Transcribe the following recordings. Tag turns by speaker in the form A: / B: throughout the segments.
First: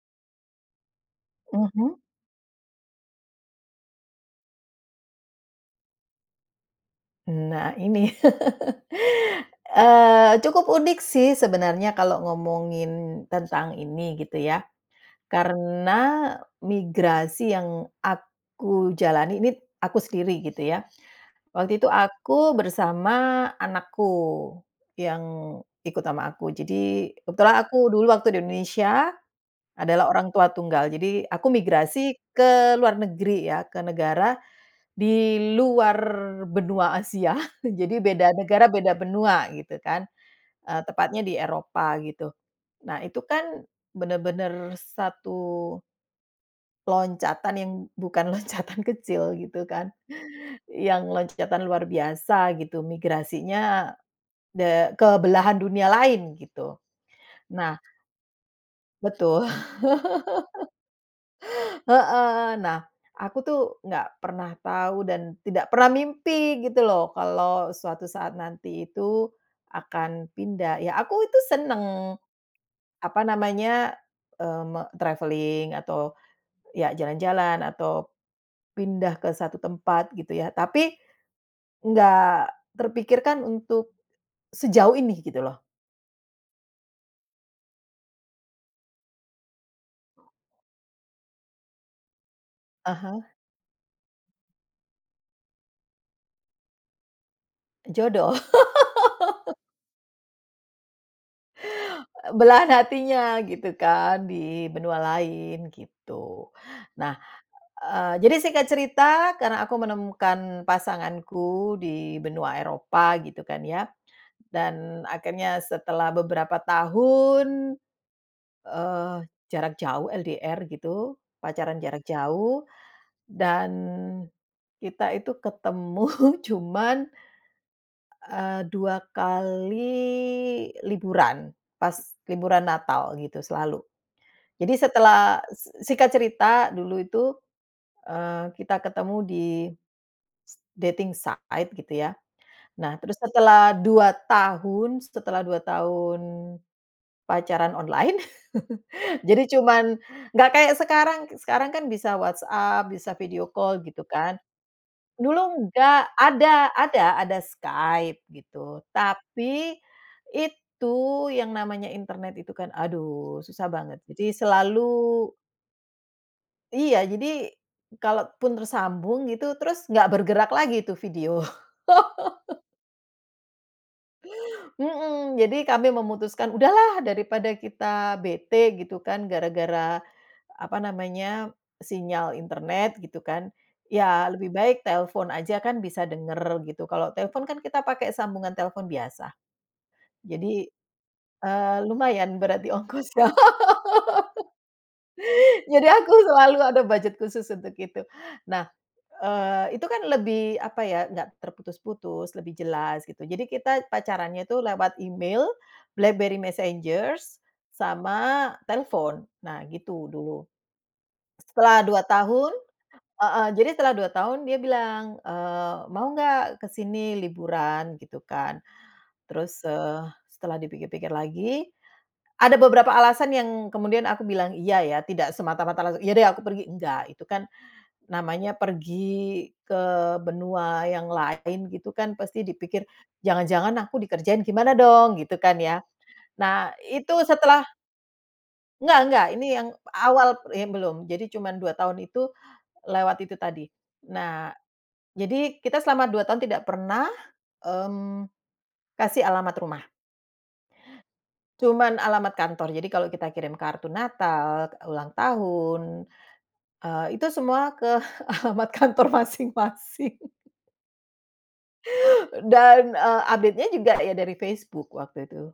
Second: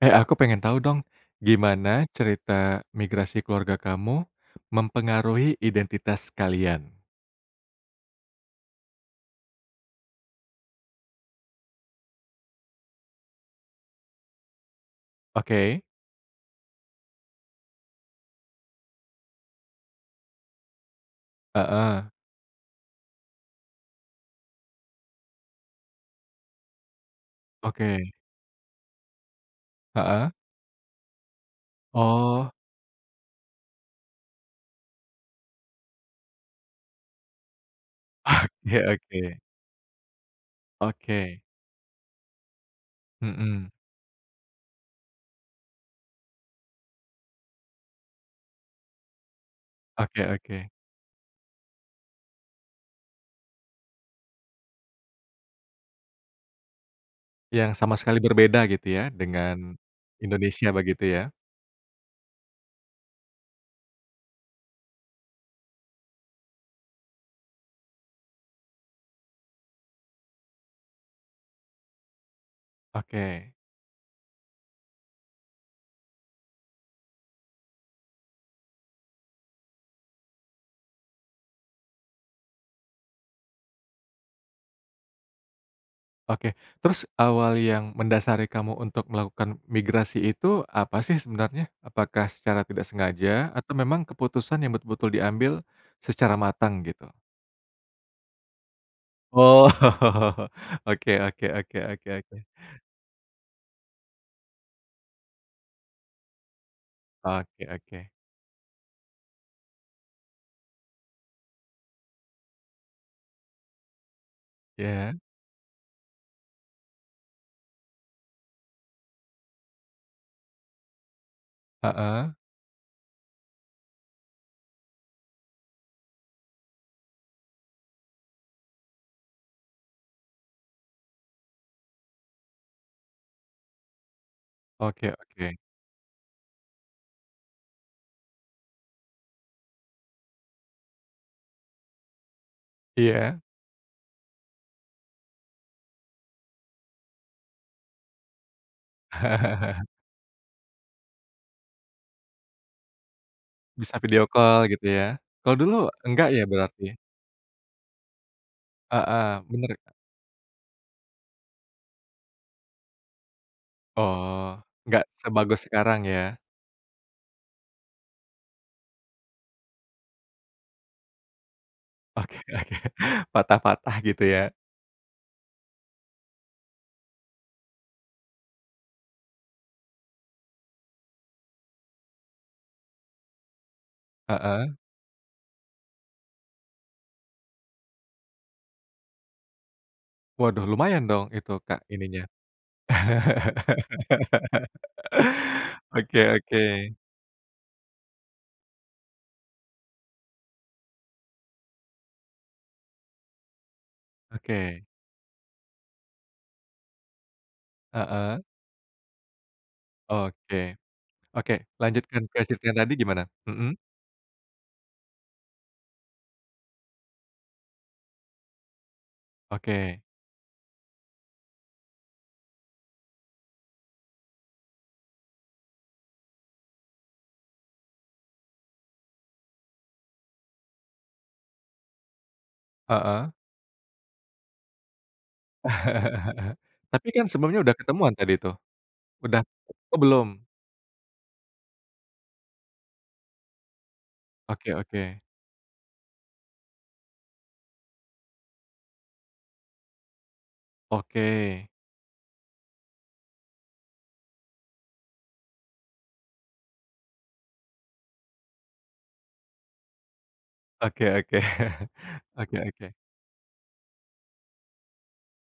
A: Eh, aku pengen tahu dong,
B: Mhm.
A: gimana cerita migrasi keluarga kamu, mempengaruhi identitas kalian?
B: Nah, ini. Eee, cukup unik sih, sebenarnya, kalo ngomongin tentang ini, gitu ya.
A: Oke.
B: Karena, migrasi yang aku jalani ini, aku sendiri, gitu ya. Waktu itu
A: Heeh.
B: aku bersama anakku, yang ikut ama aku. Jadi, kebetulan aku, dulu
A: Oke.
B: waktu di Indonesia, adalah orang
A: Heeh.
B: tua tunggal. Jadi, aku migrasi
A: Oh.
B: ke luar negeri ya, ke negara di luar benua Asia. Jadi beda negara,
A: Oke
B: beda
A: oke.
B: benua, gitu kan. Eee, tepatnya di
A: Oke.
B: Eropa, gitu. Nah, itu kan,
A: Mhm.
B: bener-bener satu loncatan, yang bukan loncatan kecil, gitu kan.
A: Oke oke.
B: Yang loncatan luar biasa, gitu, migrasinya de ke belahan dunia lain, gitu.
A: Yang
B: Nah
A: sama sekali berbeda gitu ya,
B: Betul.
A: dengan Indonesia, begitu ya?
B: Heeh. Nah, aku tuh, nggak pernah tahu, dan tidak pernah mimpi, gitu loh, kalo suatu saat nanti itu, akan pindah. Ya, aku itu seneng. Apa
A: Oke.
B: namanya? Eee, me travelling, atau, ya jalan-jalan, atau pindah ke 1 tempat, gitu ya. Tapi, nggak terpikirkan untuk, sejauh ini, gitu loh.
A: Oke. Terus, awal yang mendasari kamu untuk melakukan migrasi itu, apa sih, sebenarnya? Apakah secara tidak
B: Ah hah.
A: sengaja, atau memang keputusan yang betul-betul diambil, secara matang, gitu?
B: Jodoh.
A: Oh. Oke oke oke oke
B: Eee,
A: oke.
B: belahan hatinya, gitu kan, di benua lain, gitu. Nah,
A: Oke oke.
B: eee, jadi singkat cerita, karena aku menemukan pasanganku di benua Eropa, gitu kan, ya. Dan,
A: Ya?
B: akhirnya, setelah beberapa tahun, eee, jarak jauh, LDR, gitu, pacaran jarak
A: Heeh.
B: jauh, dan kita itu ketemu cuman, eee, 2 kali liburan. Pas liburan Natal, gitu, selalu. Jadi
A: Oke
B: setelah
A: oke.
B: s singkat cerita, dulu itu, eee, kita ketemu di s dating site, gitu ya. Nah, terus
A: Iya.
B: setelah 2 tahun, setelah 2 tahun pacaran online, jadi cuman nggak kayak sekarang. K sekarang kan bisa WhatsApp, bisa video call,
A: Bisa
B: gitu
A: video
B: kan.
A: call, gitu ya. Kalau
B: Dulu
A: dulu,
B: nggak.
A: enggak ya,
B: Ada
A: berarti, ya?
B: ada ada Skype, gitu.
A: Heeh.
B: Tapi,
A: Bener, Kak.
B: itu yang namanya internet itu kan, aduh, susah banget. Jadi
A: Oh,
B: selalu
A: nggak sebagus sekarang, ya?
B: Iya, jadi, kalaupun tersambung, gitu, terus, nggak bergerak lagi itu video.
A: Oke oke. Patah-patah, gitu ya?
B: Mhm. Jadi kami memutuskan, "Udahlah! Daripada kita bete," gitu kan, "gara-gara," apa namanya, "sinyal internet," gitu kan. "Ya, lebih
A: Heeh.
B: baik telfon aja kan bisa denger," gitu. Kalo telpon kan kita pake sambungan telpon biasa.
A: Waduh,
B: Jadi,
A: lumayan dong, itu,
B: eee,
A: Kak, ininya?
B: lumayan, berat di ongkos. Loh? Jadi aku
A: Oke oke.
B: selalu ada budget khusus untuk itu. Nah, eee, itu kan lebih, apa ya, nggak terputus-putus, lebih jelas, gitu. Jadi kita pacarannya tuh
A: Oke.
B: lewat email, BlackBerry Messenger,
A: Heeh.
B: sama telfon. Nah, gitu, dulu.
A: Oke. Oke,
B: Setelah 2
A: lanjutkan
B: tahun
A: kwestisnya tadi gimana?
B: heeh. Jadi
A: Mhm.
B: setelah 2 tahun, dia bilang. Eee, "Mau nggak, ke sini, liburan?" Gitu kan. Terus,
A: Oke.
B: eee, setelah dipikir-pikir lagi, ada beberapa alasan yang kemudian aku bilang "iya", ya. Tidak semata-mata langsung, "Iya deh, aku pergi," enggak. Itu kan, namanya pergi ke benua yang lain, gitu kan, pasti dipikir,
A: Heeh.
B: "Jangan-jangan aku dikerjain, gimana dong?" Gitu kan, ya. Nah,
A: Tapi
B: itu
A: kan, sebelumnya
B: setelah
A: udah ketemuan, tadi tuh?
B: Nggak nggak,
A: Udah
B: ini yang
A: oh,
B: awal
A: belum?
B: ini belum. Jadi cuman 2 tahun itu, lewat itu tadi. Nah,
A: Oke oke.
B: jadi, kita selama 2 tahun tidak pernah, mmm, kasih alamat rumah.
A: Oke.
B: Cuman alamat kantor. Jadi kalo kita kirim kartu natal, k ulang tahun, eee, itu semua ke alamat kantor masing-masing.
A: Oke oke. Oke oke.
B: Dan, eee, update-nya juga, ya dari Facebook, waktu itu,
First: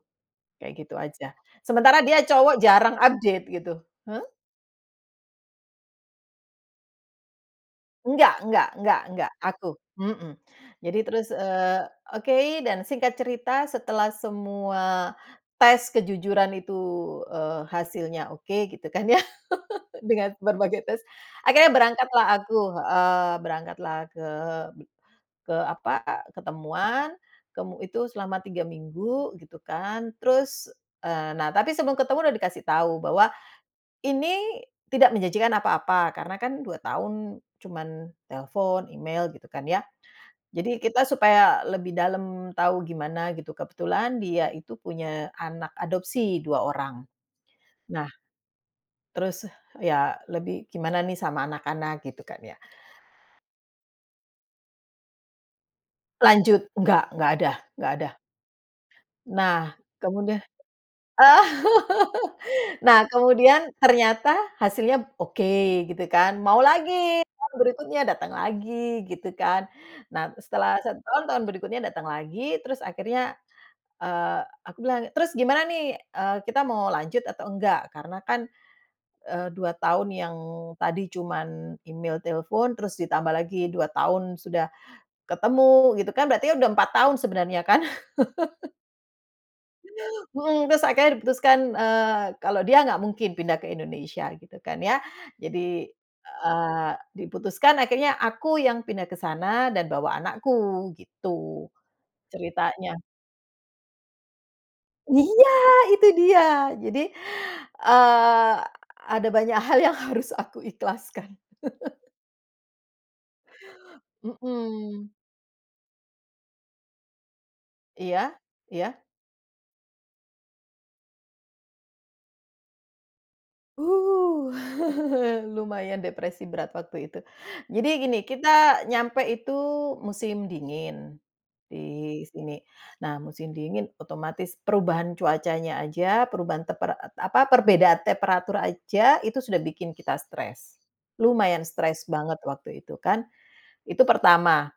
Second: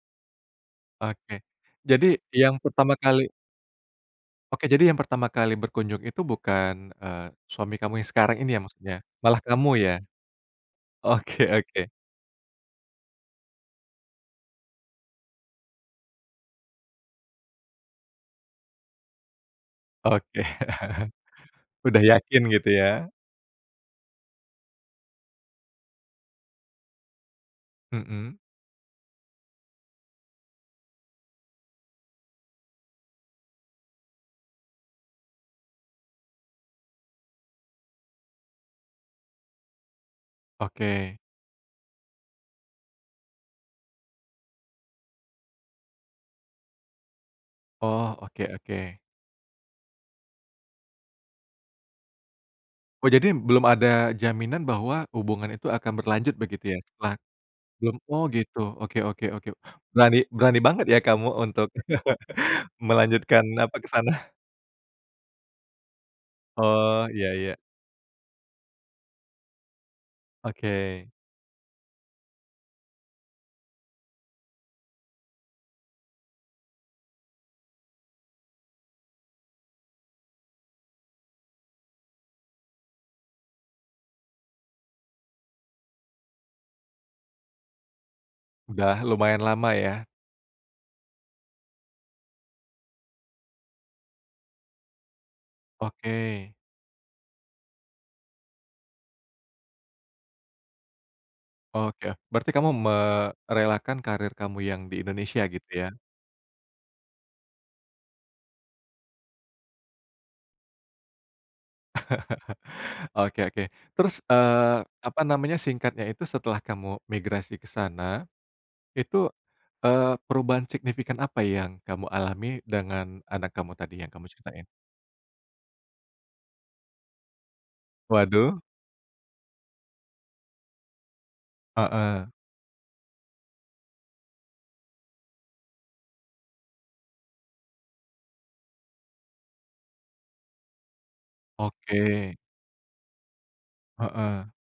B: kayak gitu aja.
A: Oke.
B: Sementara
A: Jadi,
B: dia cowok,
A: yang pertama
B: jarang
A: kali
B: update, gitu. Hah?
A: Oke, jadi yang pertama kali berkunjung itu bukan, eee, suami kamu yang sekarang
B: Enggak
A: ini, ya,
B: enggak
A: maksudnya?
B: enggak enggak.
A: Malah
B: Aku.
A: kamu, ya?
B: Mhm. Jadi terus,
A: Oke
B: eee,
A: oke.
B: oke, dan singkat cerita, setelah semua tes kejujuran itu, eee, hasilnya oke, gitu kan, ya. Dengan
A: Oke.
B: berbagai tes, akhirnya
A: Udah
B: berangkatlah
A: yakin,
B: aku,
A: gitu ya.
B: heeh. Berangkatlah ke be ke apa, ketemuan, kemu itu
A: Mhm.
B: selama 3 minggu, gitu kan. Terus, eee, nah tapi, sebelum ketemu udah dikasih tau, bahwa, "Ini tidak menjanjikan apa-apa." Karena kan 2 tahun cuman telfon, email, gitu kan, ya. Jadi, kita
A: Oke.
B: supaya lebih dalam tau gimana, gitu. Kebetulan, dia itu punya anak adopsi, 2 orang. Nah,
A: Oh. Oke oke.
B: terus ya, lebih gimana nih sama anak-anak, gitu kan, ya.
A: Oh, jadi, belum ada jaminan bahwa hubungan itu akan berlanjut, begitu
B: Lanjut.
A: ya?
B: Enggak
A: Setelah
B: enggak ada enggak
A: belum
B: ada.
A: oh, gitu. Oke oke oke.
B: Nah,
A: Berani
B: kemudia
A: berani banget, ya, kamu untuk,
B: Nah,
A: melanjutkan,
B: kemudian,
A: apa, ke sana.
B: ternyata hasilnya oke, gitu kan. Mau
A: Oh,
B: lagi,
A: iya
B: tahun
A: iya.
B: berikutnya, datang lagi, gitu kan. Nah, terus, setelah 1
A: Oke.
B: tahun, tahun berikutnya datang lagi, terus akhirnya, eee, aku bilang, "Terus, gimana nih, eee, kita mau lanjut atau enggak? Karena kan, eee, 2 tahun yang tadi cuman email, telfon, terus ditambah lagi 2 tahun sudah ketemu, gitu kan, berarti ya udah 4 tahun, sebenarnya kan?
A: Udah lumayan lama, ya.
B: Mhm. Tus akhirnya diputuskan, eee, kalo dia nggak mungkin pindah ke Indonesia, gitu kan, ya. Jadi,
A: Oke.
B: eee, diputuskan, akhirnya aku yang pindah ke sana dan bawa anakku, gitu,
A: Oke, oh. Berarti kamu
B: ceritanya.
A: merelakan karir kamu yang di Indonesia,
B: Iya,
A: gitu ya?
B: itu dia. Jadi, eee, ada banyak hal yang harus aku ikhlaskan.
A: Oke oke. Terus, eee,
B: Mhm.
A: apa namanya, singkatnya itu, setelah kamu migrasi ke sana,
B: Iya? Iya?
A: itu, eee, perubahan signifikan apa yang kamu alami, dengan anak kamu tadi, yang kamu
B: Uh.
A: ceritain?
B: Lumayan depresi berat, waktu itu. Jadi gini,
A: Waduh.
B: kita nyampe itu musim dingin, di
A: Heeh.
B: sini. Nah, musim dingin, otomatis perubahan cuacanya aja, perubahan tempera et apa, perbedaan temperatur aja, itu sudah bikin kita stres. Lumayan stres
A: Oke.
B: banget, waktu itu, kan. Itu
A: Heeh.
B: pertama.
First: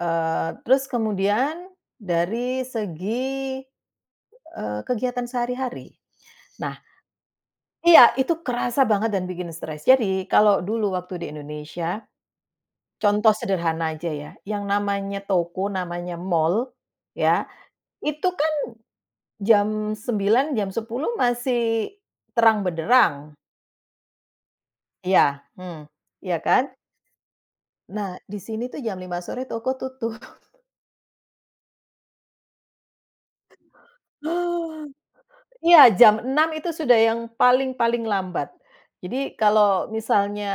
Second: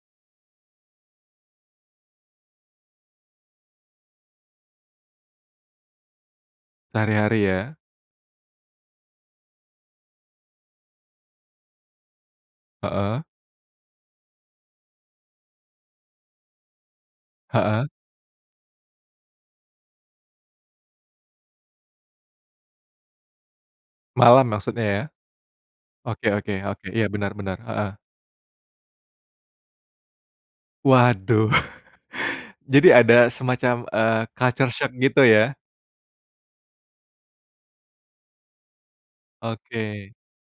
B: Eee, terus kemudian, dari segi, eee, kegiatan sehari-hari. Nah.
A: Sehari-hari, ya?
B: Iya, itu kerasa banget dan bikin stres. Jadi, kalo dulu waktu di Indonesia,
A: Heeh.
B: contoh sederhana aja ya, yang namanya toko, namanya mall, ya.
A: Heeh.
B: Itu kan jam 21.00, jam 22.00 masih terang benderang.
A: Malam maksudnya ya?
B: Iya, hmm,
A: Oke,
B: iya
A: oke,
B: kan?
A: oke, iya, benar-benar heeh.
B: Nah, di sini tuh jam 5:00 sore toko tutup.
A: Waduh, jadi ada semacam, eee, culture shock gitu ya?
B: Iya Jam 6:00 itu sudah yang paling, paling lambat. Jadi kalau
A: Oke.
B: misalnya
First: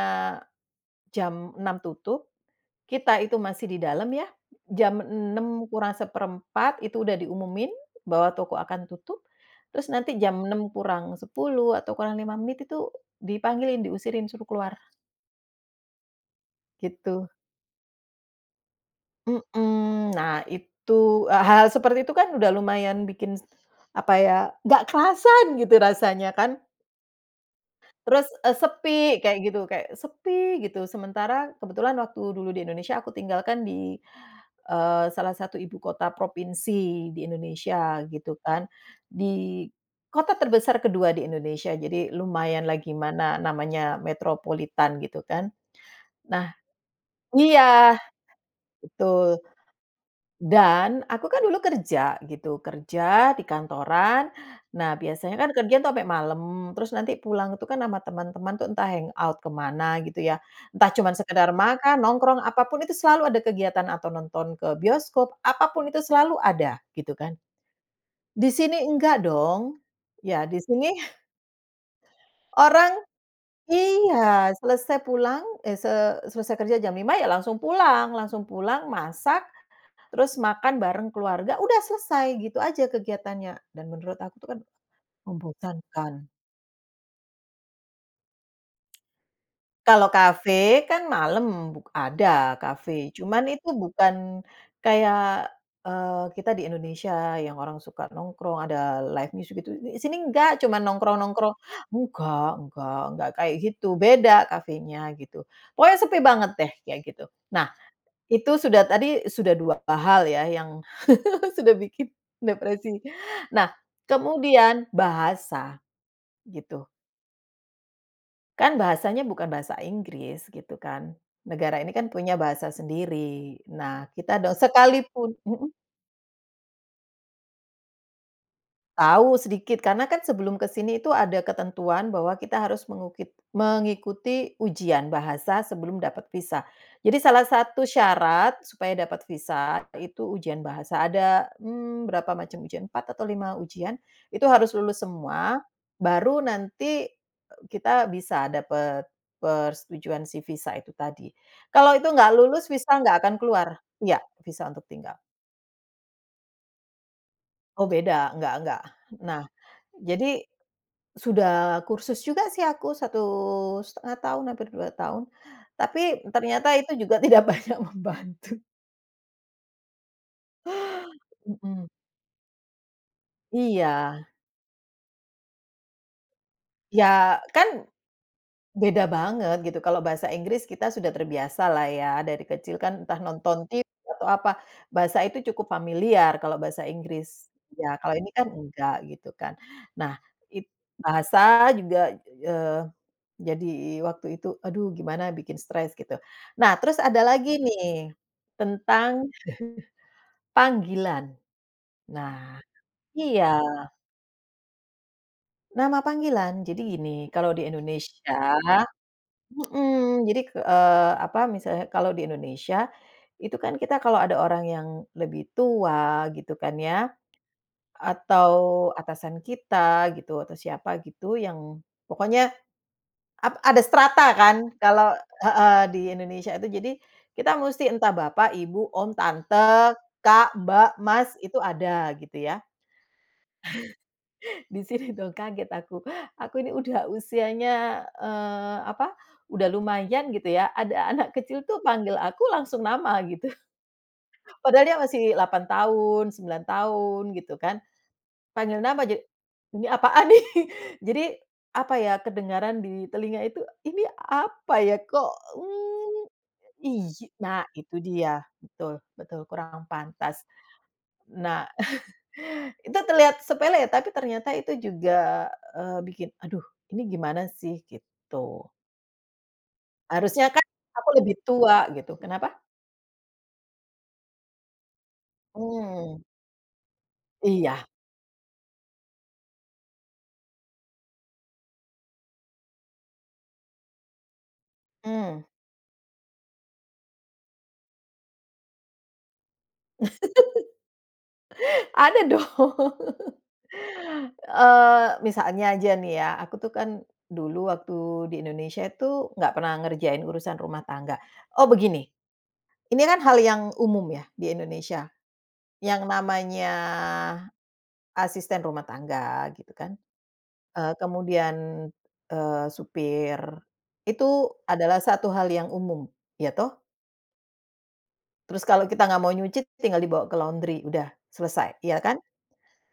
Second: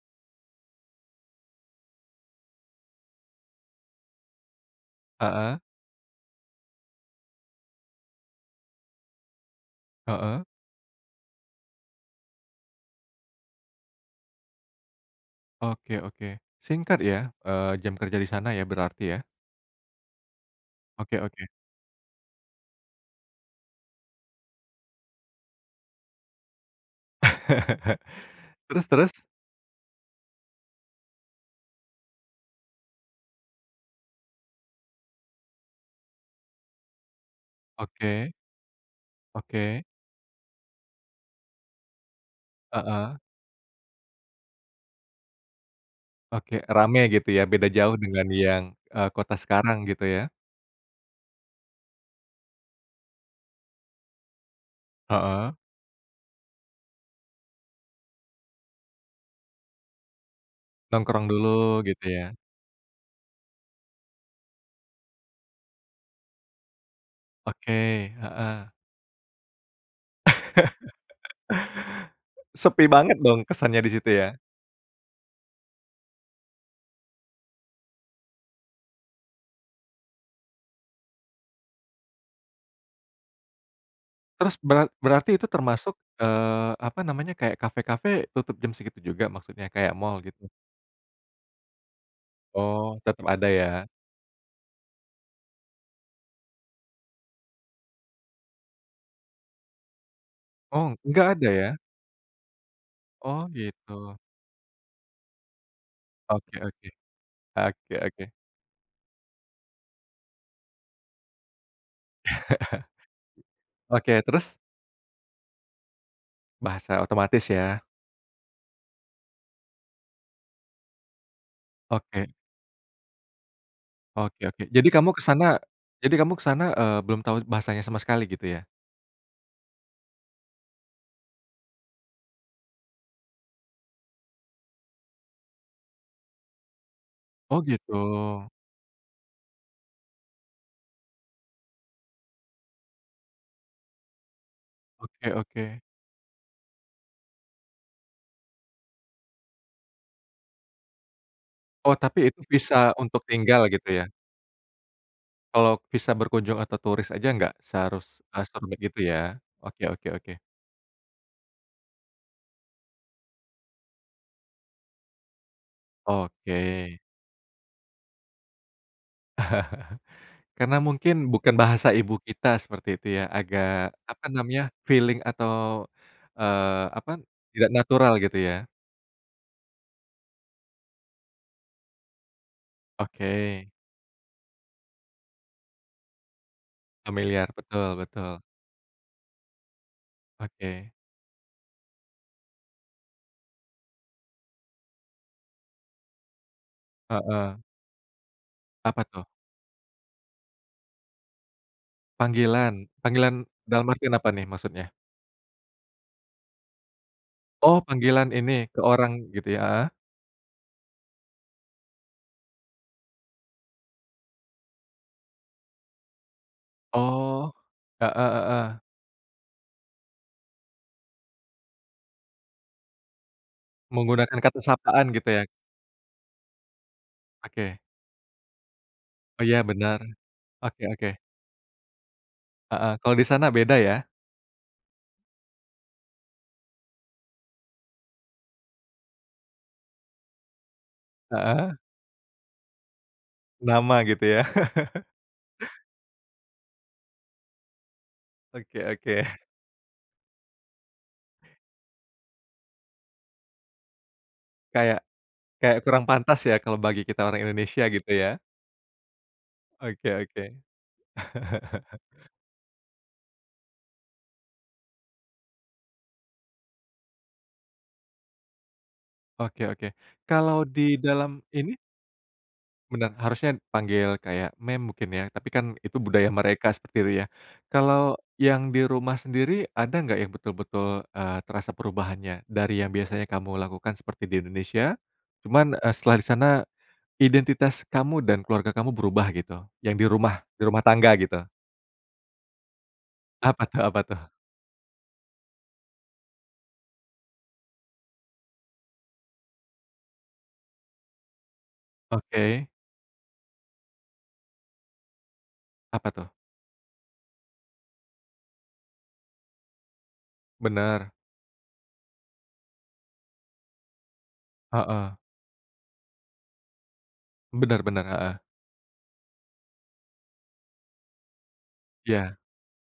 B: jam 6:00 tutup, kita itu masih di dalam ya, jam
A: Heeh.
B: 6:00 kurang 1/4 itu udah diumumin bahwa toko akan tutup. Terus nanti jam
A: Heeh.
B: 6:00 kurang 10 atau kurang 5 menit itu dipanggilin, diusirin suruh keluar.
A: Oke oke, singkat
B: Gitu.
A: ya? Eee, jam kerja di sana ya berarti ya?
B: Mmm, nah itu,
A: Oke
B: e
A: oke.
B: hal seperti itu kan udah lumayan bikin apa ya? Nggak kerasan gitu rasanya kan? Terus e
A: Terus
B: sepi,
A: terus?
B: kayak gitu kayak sepi gitu. Sementara kebetulan waktu dulu di Indonesia aku tinggal kan di, eee, salah satu ibu kota provinsi di Indonesia
A: Oke.
B: gitu kan. Di
A: Oke.
B: kota terbesar kedua di Indonesia. Jadi lumayanlah
A: Heeh.
B: gimana? Namanya metropolitan gitu kan. Nah
A: Oke. Rame gitu ya? Beda
B: iya,
A: jauh dengan yang, eee, kota
B: betul.
A: sekarang gitu ya?
B: Dan aku kan dulu kerja gitu, kerja di kantoran. Nah, biasanya kan
A: Heeh.
B: kerja tuh sampai malam, terus nanti pulang tuh kan sama teman-teman itu entah hang out ke mana gitu ya? Entah cuma
A: Nongkrong dulu,
B: sekedar makan,
A: gitu ya.
B: nongkrong apapun itu selalu ada kegiatan atau nonton ke bioskop, apa pun itu selalu ada gitu kan.
A: Oke,
B: Di
A: heeh.
B: sini nggak dong. Ya di sini
A: Sepi
B: orang
A: banget dong kesannya di situ ya?
B: iya, selesai pulang, eh, se selesai kerja jam 5:00 ya langsung pulang, langsung pulang masak, terus makan bareng keluarga. Udah selesai gitu aja kegiatannya dan menurut aku itu
A: Terus
B: kan
A: berart berarti itu termasuk,
B: membosankan.
A: eee, apa namanya? Kayak kafe-kafe tutup jam segitu juga maksudnya kayak
B: Kalau
A: mall gitu?
B: kafe kan malam, buk ada
A: Oh
B: kafe.
A: tetap
B: Cuma
A: ada
B: itu
A: ya?
B: bukan kayak, eee, kita di Indonesia yang orang suka nongkrong ada live music itu, eee, di sini enggak cuma
A: Oh nggak ada
B: nongkrong-nongkrong.
A: ya?
B: Nggak, nggak, nggak
A: Oh
B: kayak gitu.
A: gitu.
B: Beda kafenya gitu. Pokoknya sepi banget
A: Oke,
B: deh
A: oke.
B: kayak gitu. Nah,
A: Oke, oke.
B: Itu sudah tadi, sudah 2 hal ya yang, sudah bikin depresi. Nah,
A: Oke, terus?
B: kemudian bahasa gitu.
A: Bahasa otomatis ya.
B: Kan bahasanya bukan bahasa Inggris gitu kan. Negara ini kan punya
A: Oke.
B: bahasa sendiri. Nah, kita
A: Oke
B: dos
A: oke. Jadi kamu ke
B: sekalipun.
A: sana
B: Heeh.
A: jadi kamu ke sana, eee, belum tahu bahasanya sama sekali gitu ya?
B: Tahu sedikit, karena kan sebelum ke sini tu, ada ketentuan bahwa kita harus mengukit mengikuti ujian bahasa sebelum dapat visa. Jadi salah
A: Oh
B: satu
A: gitu.
B: syarat supaya dapat visa, itu ujian bahasa ada. Mmm, berapa macam ujian, 4 atau 5 ujian, itu harus lulus
A: Oke
B: semua,
A: oke.
B: baru nanti e kita bisa dapat persetujuan si visa itu tadi.
A: Oh
B: Kalau itu nggak
A: tapi itu
B: lulus, visa
A: visa
B: nggak
A: untuk
B: akan
A: tinggal
B: keluar
A: gitu ya?
B: iya, visa untuk tinggal.
A: Kalau visa berkunjung atau turis aja nggak
B: Oh
A: seharus
B: beda,
A: a
B: nggak
A: sam
B: nggak.
A: begitu ya?
B: Nah,
A: Oke oke
B: jadi
A: oke.
B: sudah kursus juga sih aku 1 1/2 hampir 2 tahun. Tapi ternyata itu
A: Oke.
B: juga tidak banyak membantu.
A: Karena mungkin bukan
B: Mhm.
A: bahasa ibu kita seperti itu ya agak apa
B: Iya.
A: namanya feeling atau, eee,
B: Ya
A: apa
B: kan.
A: tidak natural gitu ya.
B: Beda banget gitu kalo bahasa Inggris kita sudah terbiasa lah ya dari kecil kan entah nonton
A: Oke.
B: TV atau apa, bahasa itu cukup familiar kalo bahasa
A: Familiar
B: Inggris, iya
A: betul
B: kalau ini
A: betul.
B: kan nggak gitu kan nah it
A: Oke.
B: bahasa juga, eee, jadi waktu itu aduh gimana bikin stres gitu, nah terus ada lagi
A: Heeh.
B: nih,
A: Apa
B: tentang
A: tuh?
B: panggilan, nah
A: Panggilan panggilan
B: iya.
A: dalam artian apa nih maksudnya?
B: Nama panggilan jadi gini kalau di
A: Oh panggilan ini
B: Indonesia,
A: ke orang gitu ya? Heeh.
B: mhm, jadi, eee, apa misalnya kalau di Indonesia itu, kan kita kalo ada orang yang lebih tua gitu kan ya.
A: Oh, heeh heeh.
B: Atau atasan kita gitu atau siapa gitu yang pokoknya, ap ada strata
A: Menggunakan kata
B: kan
A: sapaan
B: kalo,
A: gitu ya?
B: heeh, di Indonesia itu jadi, kita
A: Oke.
B: musti entah bapak, ibu, om,
A: Iya
B: tante,
A: bener,
B: kak,
A: oke
B: mbak,
A: oke.
B: mas itu ada gitu ya.
A: Heeh, kalo di sana beda ya?
B: Di sini dong kaget aku aku ini udah usianya, eee, apa, udah lumayan gitu ya ada anak kecil
A: Heeh.
B: tuh panggil aku langsung nama gitu.
A: Nama gitu ya.
B: Padahal dia masih 8 tahun 9 tahun gitu kan, panggil
A: Oke
B: nama ja
A: oke.
B: ini apaan nih? Jadi apa ya kedengaran di telinga itu Ini apa ya
A: Kayak,
B: kok,
A: kayak kurang
B: mmm,
A: pantas ya kalau bagi
B: iy
A: kita orang
B: nah
A: Indonesia
B: itu
A: gitu ya.
B: dia, betul betul kurang
A: Oke oke.
B: pantas. Nah itu terlihat sepele tapi ternyata itu juga, eee, bikin aduh ini gimana sih? Gitu.
A: Oke oke
B: Harusnya
A: kalau
B: kan
A: di
B: aku
A: dalam
B: lebih
A: ini
B: tua gitu kenapa?
A: Bener harusnya panggil kayak ma'am mungkin ya tapi kan itu
B: Mmm.
A: budaya mereka seperti itu ya,
B: Iya.
A: kalau yang di rumah sendiri ada nggak yang betul-betul, eee, terasa perubahannya? Dari yang biasanya kamu lakukan seperti di Indonesia,
B: Mmm.
A: cuman, eee, setelah di sana, identitas kamu dan keluarga kamu berubah gitu? Yang di rumah di rumah tangga gitu.
B: Ada dong,
A: Apa tuh? Apa tuh?
B: eee, misalnya aja nih ya aku tuh kan, dulu waktu di Indonesia itu nggak pernah ngerjain urusan rumah tangga oh begini.
A: Oke.
B: Ini kan hal yang umum ya di Indonesia, yang
A: Apa tuh?
B: namanya, asisten rumah tangga gitu kan, eee,
A: Bener.
B: kemudian, eee, supir, itu adalah
A: Heeh.
B: 1 hal yang umum iya toh?
A: Bener bener, heeh.
B: Terus kalau kita nggak mau nyuci tinggal dibawa ke laundry. Udah selesai. Iya kan?
A: Ya.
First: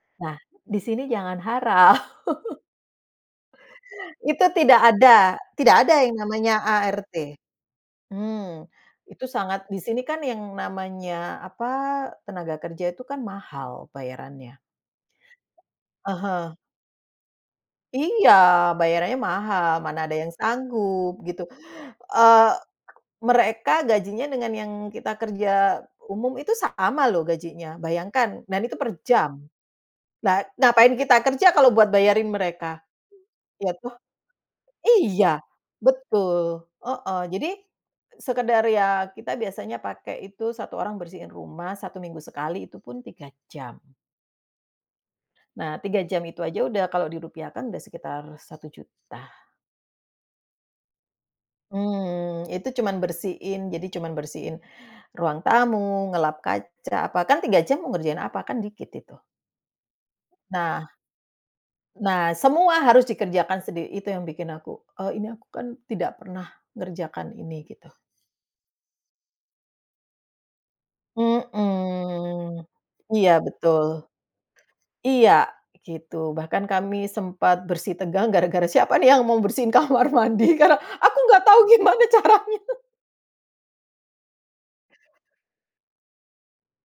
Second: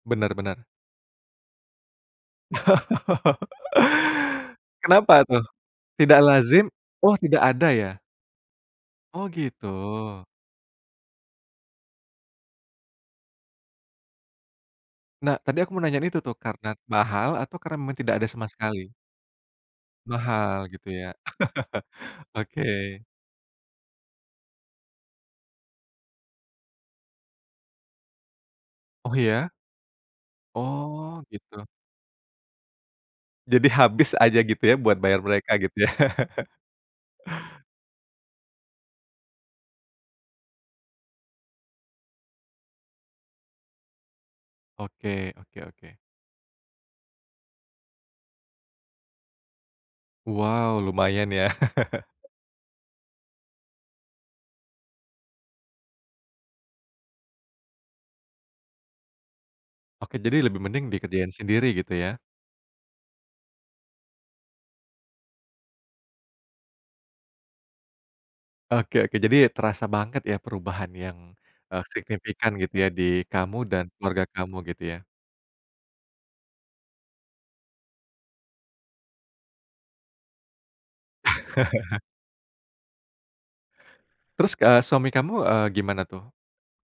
A: Bener
B: Nah,
A: bener.
B: di sini jangan harap. Itu tidak
A: Kenapa
B: ada
A: tuh
B: tidak ada yang
A: tidak
B: namanya
A: lazim oh
B: ART.
A: tidak ada ya?
B: Hmm, itu
A: Oh
B: sangat
A: gitu.
B: di sini kan yang namanya, apa, tenaga kerja itu kan mahal bayarannya.
A: Nah tadi aku mau nanyain
B: Ah
A: itu tuh,
B: hah.
A: karena mahal atau karena memang tidak ada
B: Iya,
A: sama sekali?
B: bayarannya mahal. Mana ada yang
A: Mahal gitu ya?
B: sanggup gitu. Eee,
A: Oke.
B: mereka gajinya dengan yang kita kerja umum itu sama loh gajinya. Bayangkan dan itu per
A: Oh
B: jam.
A: ya?
B: Nah ngapain kita
A: Oh
B: kerja
A: gitu.
B: kalau buat bayarin mereka?
A: Jadi
B: Iya toh?
A: habis aja gitu ya buat bayar
B: Iya,
A: mereka gitu ya?
B: betul, heeh. Jadi sekedar ya kita biasanya pakai itu 1 orang bersihin rumah 1 minggu sekali, itu pun 3 jam.
A: Oke, oke
B: Nah,
A: oke.
B: 3 jam itu aja udah kalau dirupiahkan sudah sekitar Rp1.000.000.
A: Wow lumayan ya?
B: Mmm, itu cuman bersihin jadi cuman bersihin ruang tamu, ngelap kaca bahkan 3 jam mau ngerjain apa? Kan dikit itu.
A: Oke, jadi lebih mending
B: Nah
A: dikerjain sendiri gitu ya?
B: Nah, semua harus dikerjakan sendiri. Itu yang bikin aku, eee, ini aku kan tidak pernah ngerjakan ini gitu.
A: Oke oke. Jadi ya terasa banget ya perubahan yang, eee, signifikan
B: Mhm.
A: gitu ya di
B: Iya
A: kamu
B: betul.
A: dan keluarga kamu gitu ya?
B: Iya gitu, bahkan kami sempat bersitegang gara-gara siapa nih yang mau bersihin kamar mandi? Karna aku nggak tau gimana caranya.
A: Terus, eee, suami kamu, eee, gimana tuh?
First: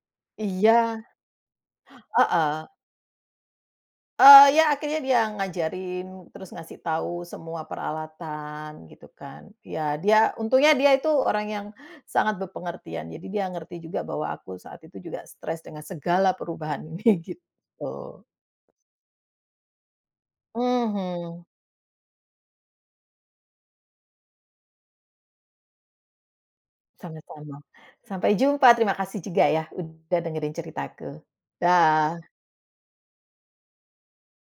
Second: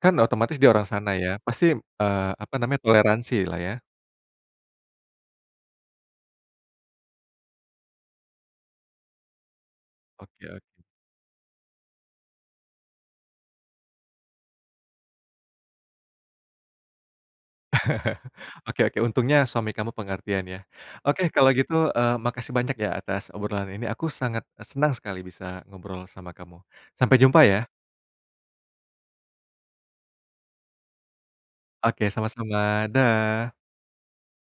A: Kan otomatis dia orang
B: Iya.
A: sana ya pasti, eee, apa
B: Heeh.
A: namanya, toleransilah ya?
B: Eee, ya akhirnya dia ngajarin, terus ngasih tau semua peralatan gitu kan. Ya dia,
A: Oke
B: untungnya
A: oke.
B: dia itu orang yang sangat bepengertian. Jadi dia ngerti juga bahwa aku saat itu juga stres dengan segala perubahan ini, gitu.
A: Oke oke, untungnya suami kamu pengertian ya. Oke
B: Mhm.
A: kalo gitu, eee, makasih banyak ya atas obrolan ini, aku sangat senang sekali bisa ngobrol sama kamu. Sampai jumpa
B: Sama-sama.
A: ya.
B: Sampai jumpa, terima kasih juga ya udah dengerin ceritaku.
A: Oke,
B: Dah.
A: sama-sama. Dah.